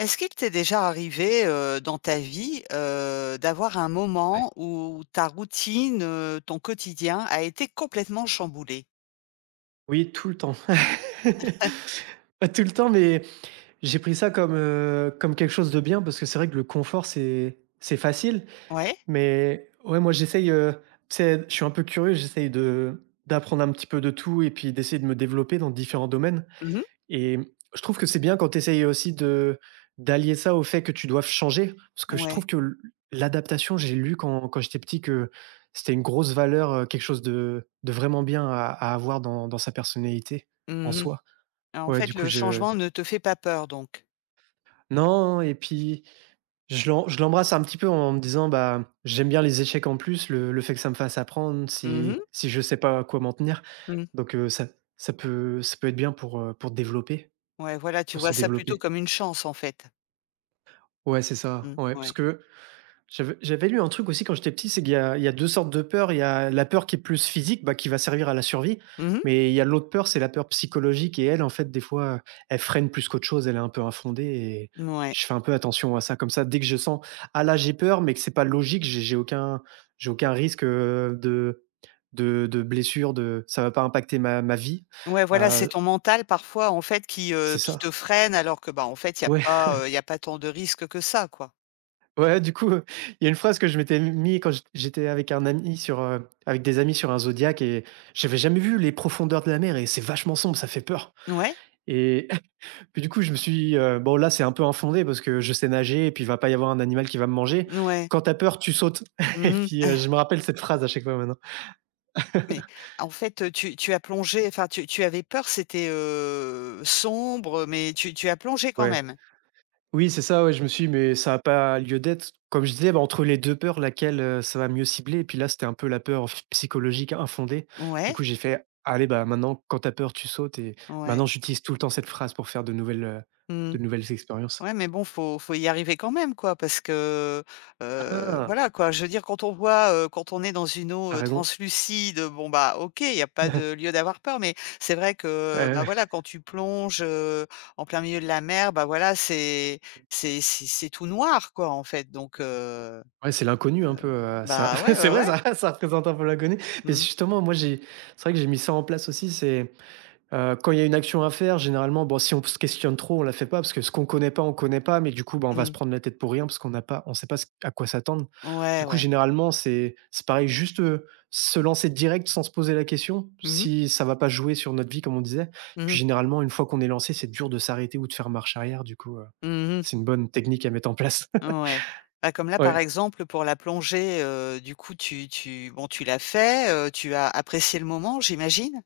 Est-ce qu'il t'est déjà arrivé, dans ta vie, d'avoir un Ouais. moment où ta routine, ton quotidien a été complètement chamboulé? Oui, tout le temps. Pas tout le temps, mais j'ai pris ça comme quelque chose de bien parce que c'est vrai que le confort, c'est facile, Ouais? mais ouais, moi, j'essaye, tu sais, je suis un peu curieux, j'essaye de d'apprendre un petit peu de tout et puis d'essayer de me développer dans différents domaines. Mmh. Et je trouve que c'est bien quand tu essayes aussi de d'allier ça au fait que tu doives changer, parce que je trouve Ouais. que l'adaptation, j'ai lu quand j'étais petit que c'était une grosse valeur, quelque chose de vraiment bien à avoir dans sa personnalité, en Mmh mh. soi. En Ouais, fait, du coup, le je changement ne te fait pas peur donc? non et puis je l'embrasse un petit peu en me disant: «Bah, j'aime bien les échecs en plus, le fait que ça me fasse apprendre Mmh mh. si je sais pas à quoi m'en tenir». Mmh. Donc ça peut être bien pour développer, Ouais, voilà, tu pour se vois ça plutôt développer. comme une chance, en fait? Ouais, c'est ça, Mmh. ouais, parce Ouais. que j'avais lu un truc aussi quand j'étais petit, c'est qu'il y a 2 sortes de peurs. Il y a la peur qui est plus physique, bah, qui va servir à la survie, Mmh. mais il y a l'autre peur, c'est la peur psychologique et elle, en fait, des fois, elle freine plus qu'autre chose, elle est un peu infondée et Ouais. je fais un peu attention à ça. Comme ça, dès que je sens: «Ah là, j'ai peur, mais que c'est pas logique, j'ai aucun risque, de blessure, de ça va pas impacter ma vie», Ouais, voilà, c'est heu, ton mental parfois, en fait, qui, heu, c'est qui te ça. freine alors que, bah, en fait, il n'y a Ouais. pas, y a pas tant de risques que ça, quoi? Ouais, du coup, il y a une phrase que je m'étais mis quand j'étais avec des amis sur un zodiaque et j'avais jamais vu les profondeurs de la mer et c'est vachement sombre, ça fait peur Ouais? et puis du coup, je me suis dit: «Bon là, c'est un peu infondé parce que je sais nager et puis il va pas y avoir un animal qui va me manger. Ouais. Quand t'as peur, tu sautes» et puis Mmh. je me rappelle cette phrase à chaque fois maintenant. Mais en fait, tu as plongé, enfin tu avais peur, c'était, sombre, mais tu as plongé quand Ouais. même? Oui, c'est ça, ouais, je me suis dit: «Mais ça a pas lieu d'être». Comme je disais, bah, entre les 2 peurs, laquelle, ça va mieux cibler? Et puis là, c'était un peu la peur ph psychologique infondée. Du Ouais, coup, j'ai fait: «Allez, bah, maintenant, quand t'as peur, tu sautes» et maintenant, ouais. j'utilise tout le temps cette phrase pour faire de nouvelles, heu, Mmh. de nouvelles expériences. Ouais, mais bon, faut y arriver quand même quoi, parce que, Ah! voilà quoi. Je veux dire quand on voit, quand on est dans une eau, Tu raison. translucide, bon bah OK, il n'y a pas de lieu d'avoir peur, mais c'est vrai que, Ouais, bah ouais. voilà, quand tu plonges, en plein milieu de la mer, bah voilà, c'est tout noir quoi en fait, donc Ouais, c'est l'inconnu un peu, heu, ça bah ouais, c'est ouais, vrai, ouais. ça représente un peu l'inconnu. Mais Mmh. justement, moi, j'ai c'est vrai que j'ai mis ça en place aussi, c'est quand il y a une action à faire, généralement, bon, si on se questionne trop, on la fait pas parce que ce qu'on connaît pas, on connaît pas, mais du coup, bah, on va se Mmh. prendre la tête pour rien parce qu'on n'a pas on sait pas ce à quoi s'attendre. Ouais, Du coup, ouais. généralement, c'est pareil, juste, se lancer direct sans se poser la question, Mmh mh. si ça va pas jouer sur notre vie, comme on disait. Mmh Puis mh. généralement, une fois qu'on est lancé, c'est dur de s'arrêter ou de faire marche arrière, du coup, Mmh c'est une bonne technique à mettre en place. mh. Ouais. Bah, comme là, par Ouais. exemple, pour la plongée, du coup, tu l'as fait, tu as apprécié le moment, j'imagine?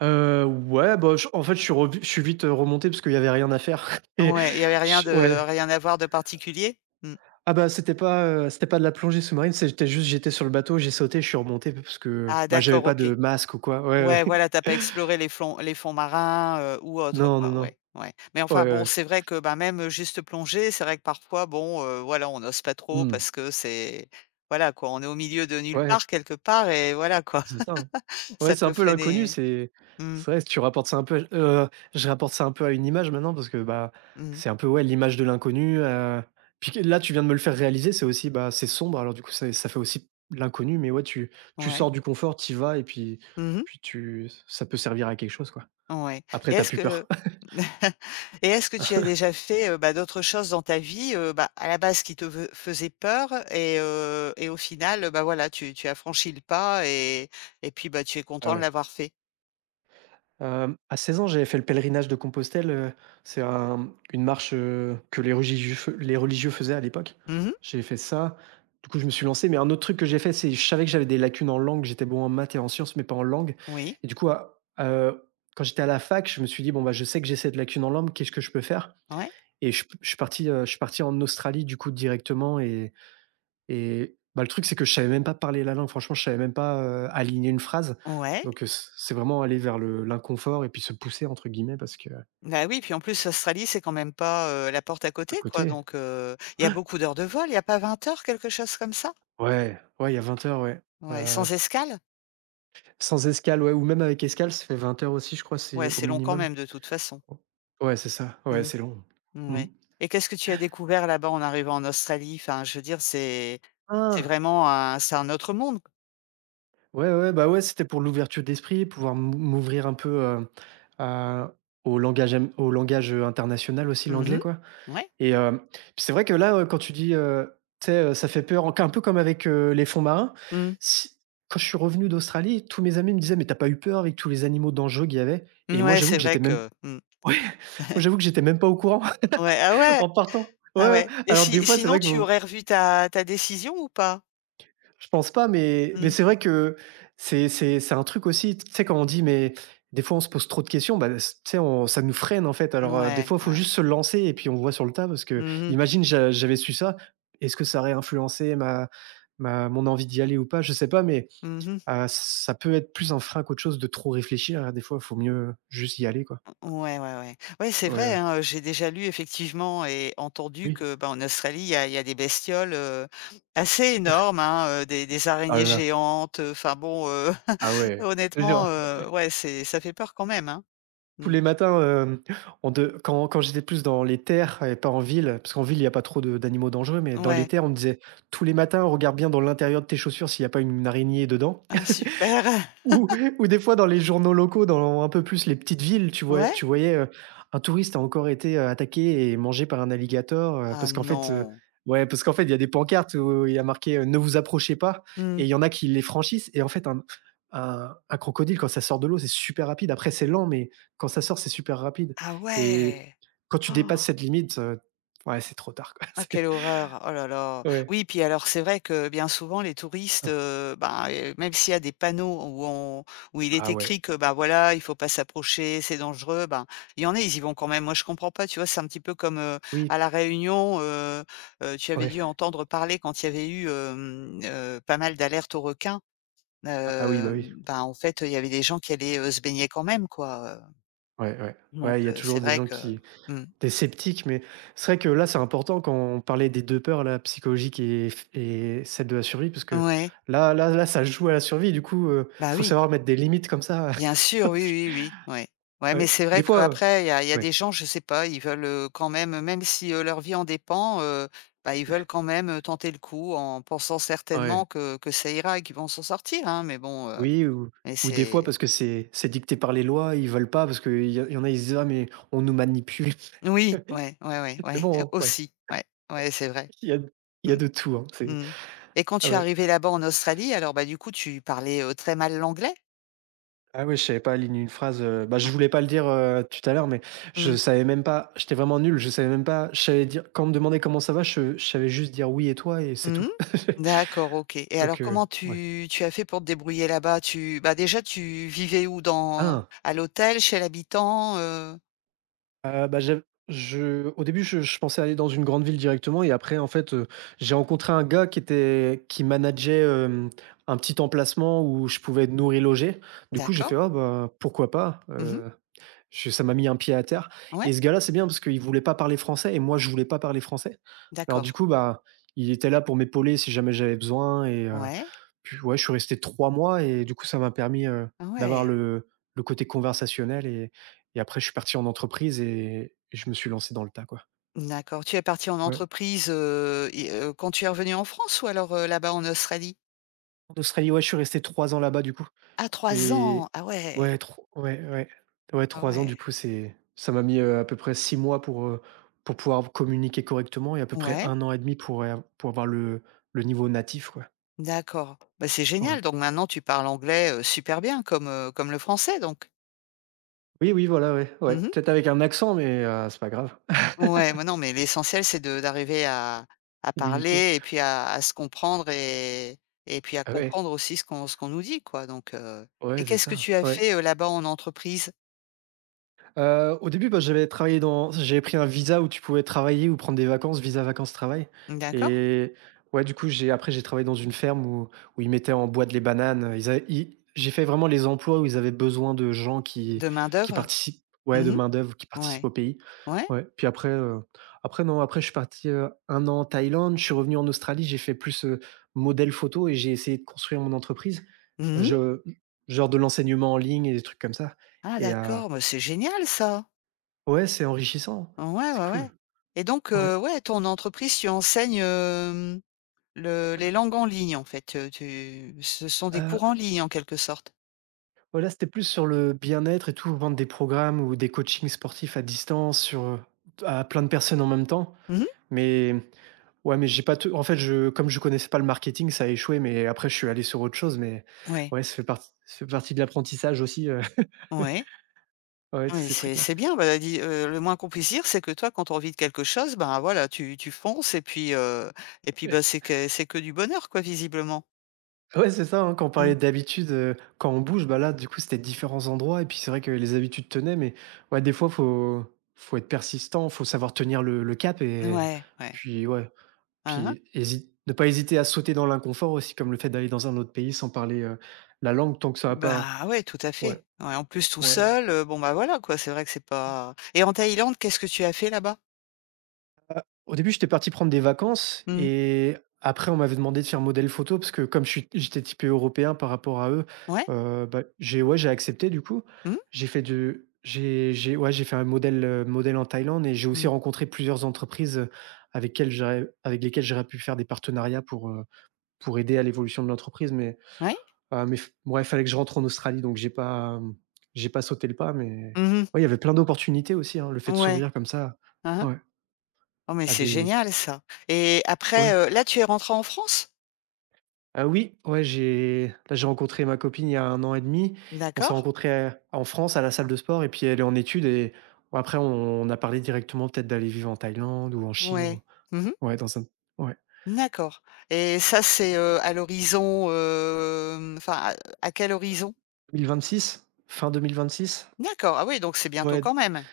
Ouais, bah, je en fait, je suis vite, remonté parce qu'il y avait rien à faire et Ouais, il y avait rien je de ouais. rien à voir de particulier? Mmh. Ah bah, c'était pas de la plongée sous-marine, c'était juste j'étais sur le bateau, j'ai sauté, je suis remonté parce que, Ah bah, j'avais d'accord, pas OK. de masque ou quoi. Ouais, Ouais, voilà, tu as ouais. pas exploré les flons les fonds marins, ou autres, Non, non, quoi, non. ouais, ouais. Mais Ouais, enfin, ouais, bon, ouais. c'est vrai que, bah, même, juste plonger, c'est vrai que parfois, bon, voilà, on n'ose pas trop Mmh. parce que c'est voilà, quoi, on est au milieu de nulle Ouais, part quelque part et voilà, quoi, c'est ça, hein. Ouais, ça c'est peut un peu l'inconnu, freiner. c'est Mmh. c'est vrai, tu rapportes ça un peu je rapporte ça un peu à une image maintenant parce que, bah, Mmh. c'est un peu, ouais, l'image de l'inconnu, puis que là, tu viens de me le faire réaliser, c'est aussi, bah, c'est sombre alors du coup, c'est ça fait aussi l'inconnu mais ouais, tu sors Ouais. du confort, tu vas et puis Mmh mh. puis tu ça peut servir à quelque chose, quoi. Ouais Après, et t'as est-ce plus peur. que et est-ce que tu as déjà fait, bah, d'autres choses dans ta vie, bah, à la base qui te ve faisaient peur et au final, bah, voilà, tu as franchi le pas et puis, bah, tu es Ah content de ouais. l'avoir fait? À 16 ans, j'avais fait le pèlerinage de Compostelle, c'est un une marche, que les religieux faisaient à l'époque. Mmh mh. J'ai fait ça, du coup, je me suis lancé, mais un autre truc que j'ai fait, c'est je savais que j'avais des lacunes en langue, j'étais bon en maths et en sciences, mais pas en langue Oui. et du coup, à quand j'étais à la fac, je me suis dit: «Bon, bah, je sais que j'ai cette lacune en langue, qu'est-ce que je peux faire?» Ouais. et je suis parti en Australie, du coup, directement et bah, le truc, c'est que je savais même pas parler la langue. Franchement, je savais même pas, aligner une phrase. Ouais. Donc, c'est vraiment aller vers le l'inconfort et puis se «pousser» entre guillemets parce que Bah, oui, puis en plus c l'Australie, c'est quand même pas, la porte à à côté quoi côté donc il y a beaucoup d'heures de vol, il y a pas 20 heures, quelque chose comme ça? ouais, ouais, il y a 20 heures, ouais. Ouais, Heu, sans escale? Sans escale, ouais, ou même avec escale, ça fait 20 heures aussi, je crois, c'est Ouais, au c'est long quand minimum. même de toute façon. Ouais, c'est ça. Ouais, Mmh. c'est long. Mmh. Ouais et qu'est-ce que tu as découvert là-bas en arrivant en Australie? Enfin, je veux dire, c'est Ah! vraiment un c'est un autre monde. Ouais, ouais, bah, ouais, c'était pour l'ouverture d'esprit, pouvoir m'ouvrir un peu, à au langage am au langage, international aussi, l'anglais, Mmh. quoi. Ouais. Et puis c'est vrai que là, quand tu dis, tu sais, ça fait peur, un peu comme avec les fonds marins. Mmh. Si Quand je suis revenu d'Australie, tous mes amis me disaient: «Mais t'as pas eu peur avec tous les animaux dangereux qu'il y avait?» et moi Ouais, j'avoue c'est que vrai j'étais même que mmh. ouais, moi j'avoue que j'étais même pas au courant Ouais, ah ouais, en partant. ah Ouais, ouais. ouais et Alors des si fois, c'est sinon vrai que tu aurais revu ta décision ou pas? je pense pas, mais Mmh. c'est vrai que c'est un truc aussi, tu sais, quand on dit mais des fois, on se pose trop de questions, bah, s tu sais, on ça nous freine, en fait. Alors, des Ouais, fois, il faut ouais. juste se lancer et puis on voit sur le tas parce que Mmh mh. imagine, j'avais su ça, est-ce que ça aurait influencé ma mon envie d'y aller ou pas? Je sais pas, mais Mmh. Ça peut être plus un frein qu'autre chose de trop réfléchir, hein. Des fois, il faut mieux juste y aller, quoi. Ouais, ouais, ouais. Ouais, c'est Ouais, vrai, ouais. hein, j'ai déjà lu effectivement et entendu Oui. que, bah, en Australie, il y a des bestioles, assez énormes, hein, des Ah araignées là là. géantes, enfin bon, Ah ouais. Je te jure, honnêtement, ouais, c'est ça fait peur quand même, hein. tous Mmh. les matins, hem, on de quand quand j'étais plus dans les terres et pas en ville, parce qu'en ville, il n'y a pas trop de d'animaux dangereux, mais dans les Ouais. terres, on me disait: «Tous les matins, regarde bien dans l'intérieur de tes chaussures s'il n'y a pas une araignée dedans». Ah super! Ou ou des fois dans les journaux locaux, dans un peu plus les petites villes, tu voy Ouais? tu voyais, heu, un touriste a encore été, attaqué et mangé par un alligator, Ah parce qu'en fait, non! ouais, parce qu'en fait, il y a des pancartes où il y a marqué: «Ne vous approchez pas» Mmh. et il y en a qui les franchissent et en fait, un crocodile, quand ça sort de l'eau, c'est super rapide. Après, c'est lent, mais quand ça sort, c'est super rapide Ah et ouais! quand tu Oh. dépasses cette limite, ouais, c'est trop tard, quoi. Ah quelle horreur! Oh là là. C'est ouais. Oui, puis alors c'est vrai que bien souvent les touristes, ben, même s'il y a des panneaux où il est Ah ouais. écrit que, ben, voilà, il faut pas s'approcher, c'est dangereux, ben, il y en a, ils y vont quand même. Moi je comprends pas, tu vois? C'est un petit peu comme, Oui, à La Réunion, tu avais ouais. dû entendre parler quand il y avait eu, pas mal d'alertes aux requins. Ah oui, bah oui. Ben, en fait, il y avait des gens qui allaient, se baigner quand même quoi, Ouais, ouais. donc Ouais, il y a c'est toujours des vrai gens que qui. mmh. Tu es sceptique, mais c'est vrai que là, c'est important quand on parlait des 2 peurs là, psychologique et f et celle de la survie parce que Ouais. là là là, ça joue à la survie du coup, Bah faut oui. savoir mettre des limites comme ça. Bien sûr, oui, oui, oui, ouais. Ouais, mais Ouais, c'est des vrai fois, qu'après, il y a des ouais, gens, je sais pas, ils veulent, quand même, même si, leur vie en dépend, bah, ils veulent quand même, tenter le coup en pensant ouais, certainement que ça ira et qu'ils vont s'en sortir, hein, mais bon, oui ou mais ou des fois c'est parce que c'est dicté par les lois, ils veulent pas parce qu'il y en a, ils se disent: «Ah mais on nous manipule». oui, ouais, ouais, ouais, Mais ouais, bon, ouais, aussi, ouais, ouais, c'est vrai. il y a il y a Mmh, de tout, hein, c'est mmh et quand ah tu es ouais. arrivée là-bas en Australie, alors, bah, du coup, tu parlais, très mal l'anglais? Ah oui, je savais pas aligner une phrase, bah, je Mmh. voulais pas le dire, tout à l'heure, mais je Mmh. savais même pas j'étais vraiment nul, je savais même pas, je savais dire quand on me demandait: «Comment ça va?» je savais juste dire: «Oui et toi?» et c'est Mmh. tout. D'accord, OK et alors Donc comment ouais. tu as fait pour te débrouiller là-bas? Tu bah, déjà tu vivais où? Dans Ah. à l'hôtel, chez l'habitant, Bah, j'av je au début, je pensais aller dans une grande ville directement et après en fait, j'ai rencontré un gars qui était qui manageait, un petit emplacement où je pouvais être nourri, logé. Du coup, j'ai D'accord. fait: «Ah bah, pourquoi pas?» Mmh. Je ça m'a mis un pied à terre Ouais, et ce gars-là, c'est bien parce qu'il voulait pas parler français et moi, je voulais pas parler français. Alors du d'accord. coup, bah, il était là pour m'épauler si jamais j'avais besoin et Ouais. puis ouais, je suis resté 3 mois et du coup, ça m'a permis, Ah d'avoir ouais. le côté conversationnel et après je suis parti en entreprise et je me suis lancé dans le tas, quoi. D'accord. Tu es parti en Ouais. entreprise, et quand tu es revenu en France ou alors, là-bas en Australie? En Australie, ouais, je suis resté 3 ans là-bas, du coup. À 3 ans! Et Ah ouais, ouais, tro ouais, ouais. Ouais, ah 3 ans ouais. du coup, c'est ça m'a mis, à peu près 6 mois pour pouvoir communiquer correctement et à peu près Ouais, un an et demi pour avoir le niveau natif, quoi. d'accord. Bah, c'est Ouais. génial donc maintenant tu parles anglais, super bien comme, comme le français donc? Oui, oui, voilà, ouais, ouais. Mmh. Peut-être avec un accent mais, c'est pas grave. Ouais, mais non, mais l'essentiel, c'est de d'arriver à Communiquer. parler et puis à se comprendre et puis à Ah ouais, comprendre aussi ce qu'on nous dit, quoi, donc et ouais, c'est qu'est-ce que ça, tu as ouais. fait, là-bas en entreprise? Au début, bah, j'avais travaillé dans j'avais pris un visa où tu pouvais travailler ou prendre des vacances, visa vacances-travail D'accord, et ouais, du coup, j'ai travaillé dans une ferme où ils mettaient en boîte les bananes. Ils avaient ils j'ai fait vraiment les emplois où ils avaient besoin de gens qui de qui main-d'œuvre? participent ouais, de Mmh. main-d'œuvre, qui participent Ouais. au pays. Ouais? Ouais, puis après, après non, après je suis parti, 1 an en Thaïlande, je suis revenu en Australie, j'ai fait plus, modèle photo et j'ai essayé de construire mon entreprise. Mmh. Je genre de l'enseignement en ligne et des trucs comme ça Ah et d'accord, mais c'est génial ça! ouais, c'est enrichissant. Ouais, C'est ouais, ouais cool. et donc Ouais. Ouais, ton entreprise, tu enseignes, le les langues en ligne, en fait, tu ce sont des Heu, cours en ligne, en quelque sorte? ouais, c'était plus sur le bien-être et tout, vendre des programmes ou des coachings sportifs à distance à plein de personnes en même temps. Mmh. Mais ouais, mais j'ai pas tout en fait, je comme je connaissais pas le marketing, ça a échoué, mais après je suis allé sur autre chose, mais Ouais. ouais, ça fait partie de l'apprentissage aussi, Ouais. ouais, tous Oui, ces c'est trucs-là. c'est bien, bah, dis le moins qu'on puisse dire, c'est que toi, quand tu as envie de quelque chose, ben, voilà, tu fonces et puis, bah, c'est que du bonheur, quoi, visiblement. Ouais, c'est ça, hein, quand on Mmh. parlait d'habitude, quand on bouge, bah, là, du coup, c'était différents endroits et puis c'est vrai que les habitudes tenaient, mais ouais, des fois, faut être persistant, faut savoir tenir le cap et Ouais, ouais. puis ouais, Hein, hein. puis hési ne pas hésiter à sauter dans l'inconfort aussi, comme le fait d'aller dans un autre pays sans parler, la langue tant que ça va pas. Bah, ouais, tout à Ouais, fait. Ouais, en plus tout ouais. seul, bon, bah, voilà, quoi, c'est vrai que c'est pas et en Thaïlande, qu'est-ce que tu as fait là-bas? Au début, j'étais parti prendre des vacances Mmh. et après, on m'avait demandé de faire modèle photo parce que comme je suis j'étais typé européen par rapport à eux, Ouais? Bah, j'ai ouais, j'ai accepté du coup. Mmh? J'ai fait de j'ai ouais, j'ai fait un modèle, modèle en Thaïlande et j'ai aussi Mmh. rencontré plusieurs entreprises, avec lesquelles j'aurais pu faire des partenariats pour aider à l'évolution de l'entreprise mais Ouais? ah mais f ouais, il fallait que je rentre en Australie donc j'ai pas sauté le pas, mais Mmh. ouais, il y avait plein d'opportunités aussi, hein, le fait de Ouais. s'ouvrir comme ça, Hein, hein. ouais, Oh, mais à c'est des génial ça et après, ouais. Là, tu es rentrée en France? Oui, ouais, j'ai rencontré ma copine il y a un an et demi. On s'est D'accord. rencontrés, en France à la salle de sport et puis elle est en études et bon après on a parlé directement peut-être d'aller vivre en Thaïlande ou en Chine Ouais. ou Mmh. ouais, dans un ouais. D'accord et ça, c'est, à l'horizon, enfin, à quel horizon? 2026, fin 2026. D'accord, ah oui, donc c'est bientôt Ouais, d quand même.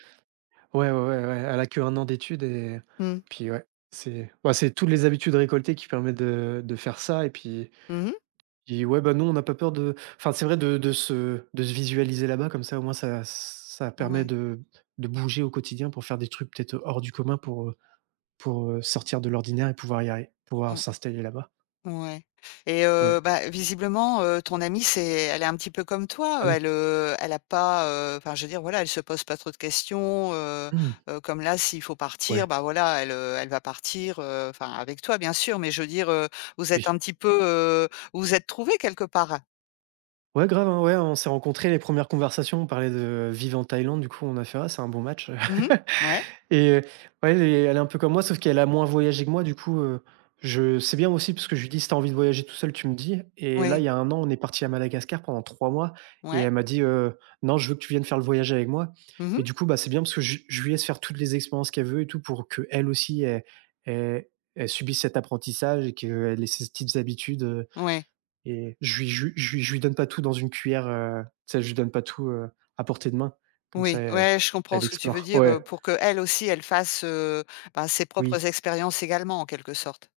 ouais, ouais, ouais, ouais, elle a qu'1 an d'études et Hmm. puis ouais, c'est toutes les habitudes récoltées qui permettent de faire ça et puis. Mmh. Puis ouais, bah, nous, on n'a pas peur de, enfin, c'est vrai de se visualiser là-bas. Comme ça au moins, ça permet Ouais. de bouger au quotidien pour faire des trucs peut-être hors du commun pour sortir de l'ordinaire et pouvoir y aller, pouvoir Mmh. s'installer là-bas. Ouais et Ouais. Bah, visiblement, ton amie, c'est elle est un petit peu comme toi, Ah oui. elle, elle a pas, enfin, je veux dire, voilà, elle se pose pas trop de questions, Mmh. Comme là, s'il faut partir, Ouais, bah, voilà, elle, elle va partir, enfin, avec toi, bien sûr, mais je veux dire, vous êtes oui. un petit peu, vous êtes trouvés quelque part? Ouais, grave, hein, ouais, on s'est rencontrés, les premières conversations, on parlait de vivre en Thaïlande, du coup, on a fait: «Ah, c'est un bon match». Mmh. Ouais. Et ouais, elle est un peu comme moi, sauf qu'elle a moins voyagé que moi, du coup, je c'est bien aussi parce que je lui dis: «Si tu envie de voyager tout seul, tu me dis», et Ouais. là, il Oui. y a un an, on est parti à Madagascar pendant 3 mois et Ouais. elle m'a dit, «Non, je veux que tu viennes faire le voyage avec moi». Mmh. Et du coup, bah, c'est bien parce que je lui laisse faire toutes les expériences qu'elle veut et tout pour qu'elle aussi, elle elle subisse cet apprentissage et qu'elle ait ses petites habitudes, Ouais, et je lui donne pas tout dans une cuillère, tu sais, je lui donne pas tout, à portée de main. Comme ça, oui, ouais, je comprends elle ce que tu veux explore. dire, Ouais, pour que elle aussi, elle fasse, bah, ses oui. propres expériences également, en quelque sorte.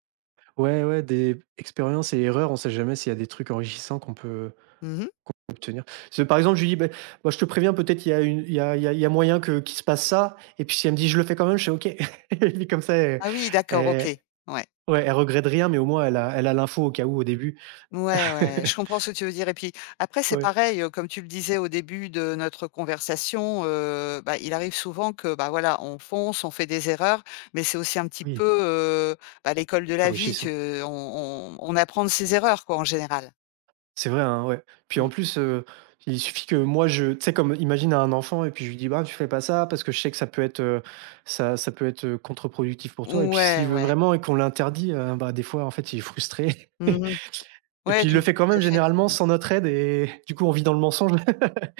Ouais, ouais, des expériences et erreurs, on sait jamais s'il y a des trucs enrichissants qu'on peut Mmh. obtenir. Parce que, par exemple, je lui dis: «Beh, moi, je te préviens, peut-être il y a moyen que qu'il se passe ça», et puis si elle me dit: «Je le fais quand même», je fais: «OK». Et puis comme ça, elle Ah oui, d'accord, OK. elle Ouais. ouais, elle regrette rien, mais au moins elle a l'info au cas où au début. Ouais, ouais, je comprends ce que tu veux dire et puis, après, c'est Ouais, pareil, comme tu le disais au début de notre conversation, bah, il arrive souvent que, bah, voilà, on fonce, on fait des erreurs, mais c'est aussi un petit peu, oui, bah, l'école de c'est la vie enrichissant. que on apprend de ses erreurs, quoi, en général. C'est vrai, hein, ouais. Puis Mmh. en plus, il suffit que moi je, tu sais, comme imagine un enfant et puis je lui dis: «Bah, tu fais pas ça parce que je sais que ça peut être, ça peut être, contre-productif pour toi», et puis Ouais, s'il veut ouais. vraiment et qu'on l'interdit, bah, des fois en fait il est frustré Mmh. et Ouais, puis il tout le fait quand tout même à fait. généralement sans notre aide, et du coup on vit dans le mensonge.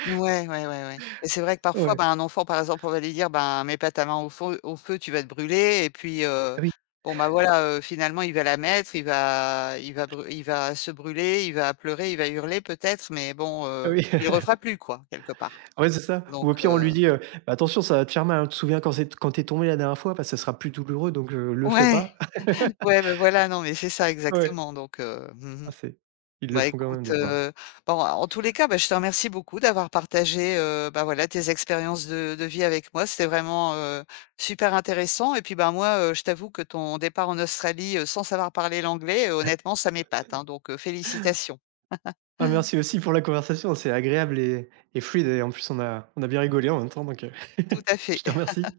Ouais, ouais, ouais, ouais et c'est vrai que parfois, ben, Ouais. un enfant, par exemple, on va lui dire: «Ben, mets pas ta main au feu, tu vas te brûler» et puis, Oui, bon, bah, voilà, finalement, il va la mettre, il va se brûler, il va pleurer, il va hurler peut-être, mais bon, oui, il refera plus quoi, quelque part ouais, c'est ça. donc Ou au pire on lui dit, «Bah, attention, ça va te faire mal, hein, tu te souviens quand t'es tombé la dernière fois, bah, ça sera plus douloureux donc, le fais ouais, pas». ouais, ben voilà, non, mais c'est ça Ouais. exactement donc mmh Ah, c'est ils le Bah, font quand même écoute, des fois, hein. Bon, en tous les cas, bah, je te remercie beaucoup d'avoir partagé, bah, voilà, tes expériences de vie avec moi. C'était vraiment, super intéressant et puis, bah, moi, je t'avoue que ton départ en Australie, sans savoir parler l'anglais, honnêtement, ça m'épate, hein, donc félicitations. Ah, merci aussi pour la conversation, c'est agréable et fluide et en plus on a bien rigolé en même temps donc, Tout à fait. je te remercie.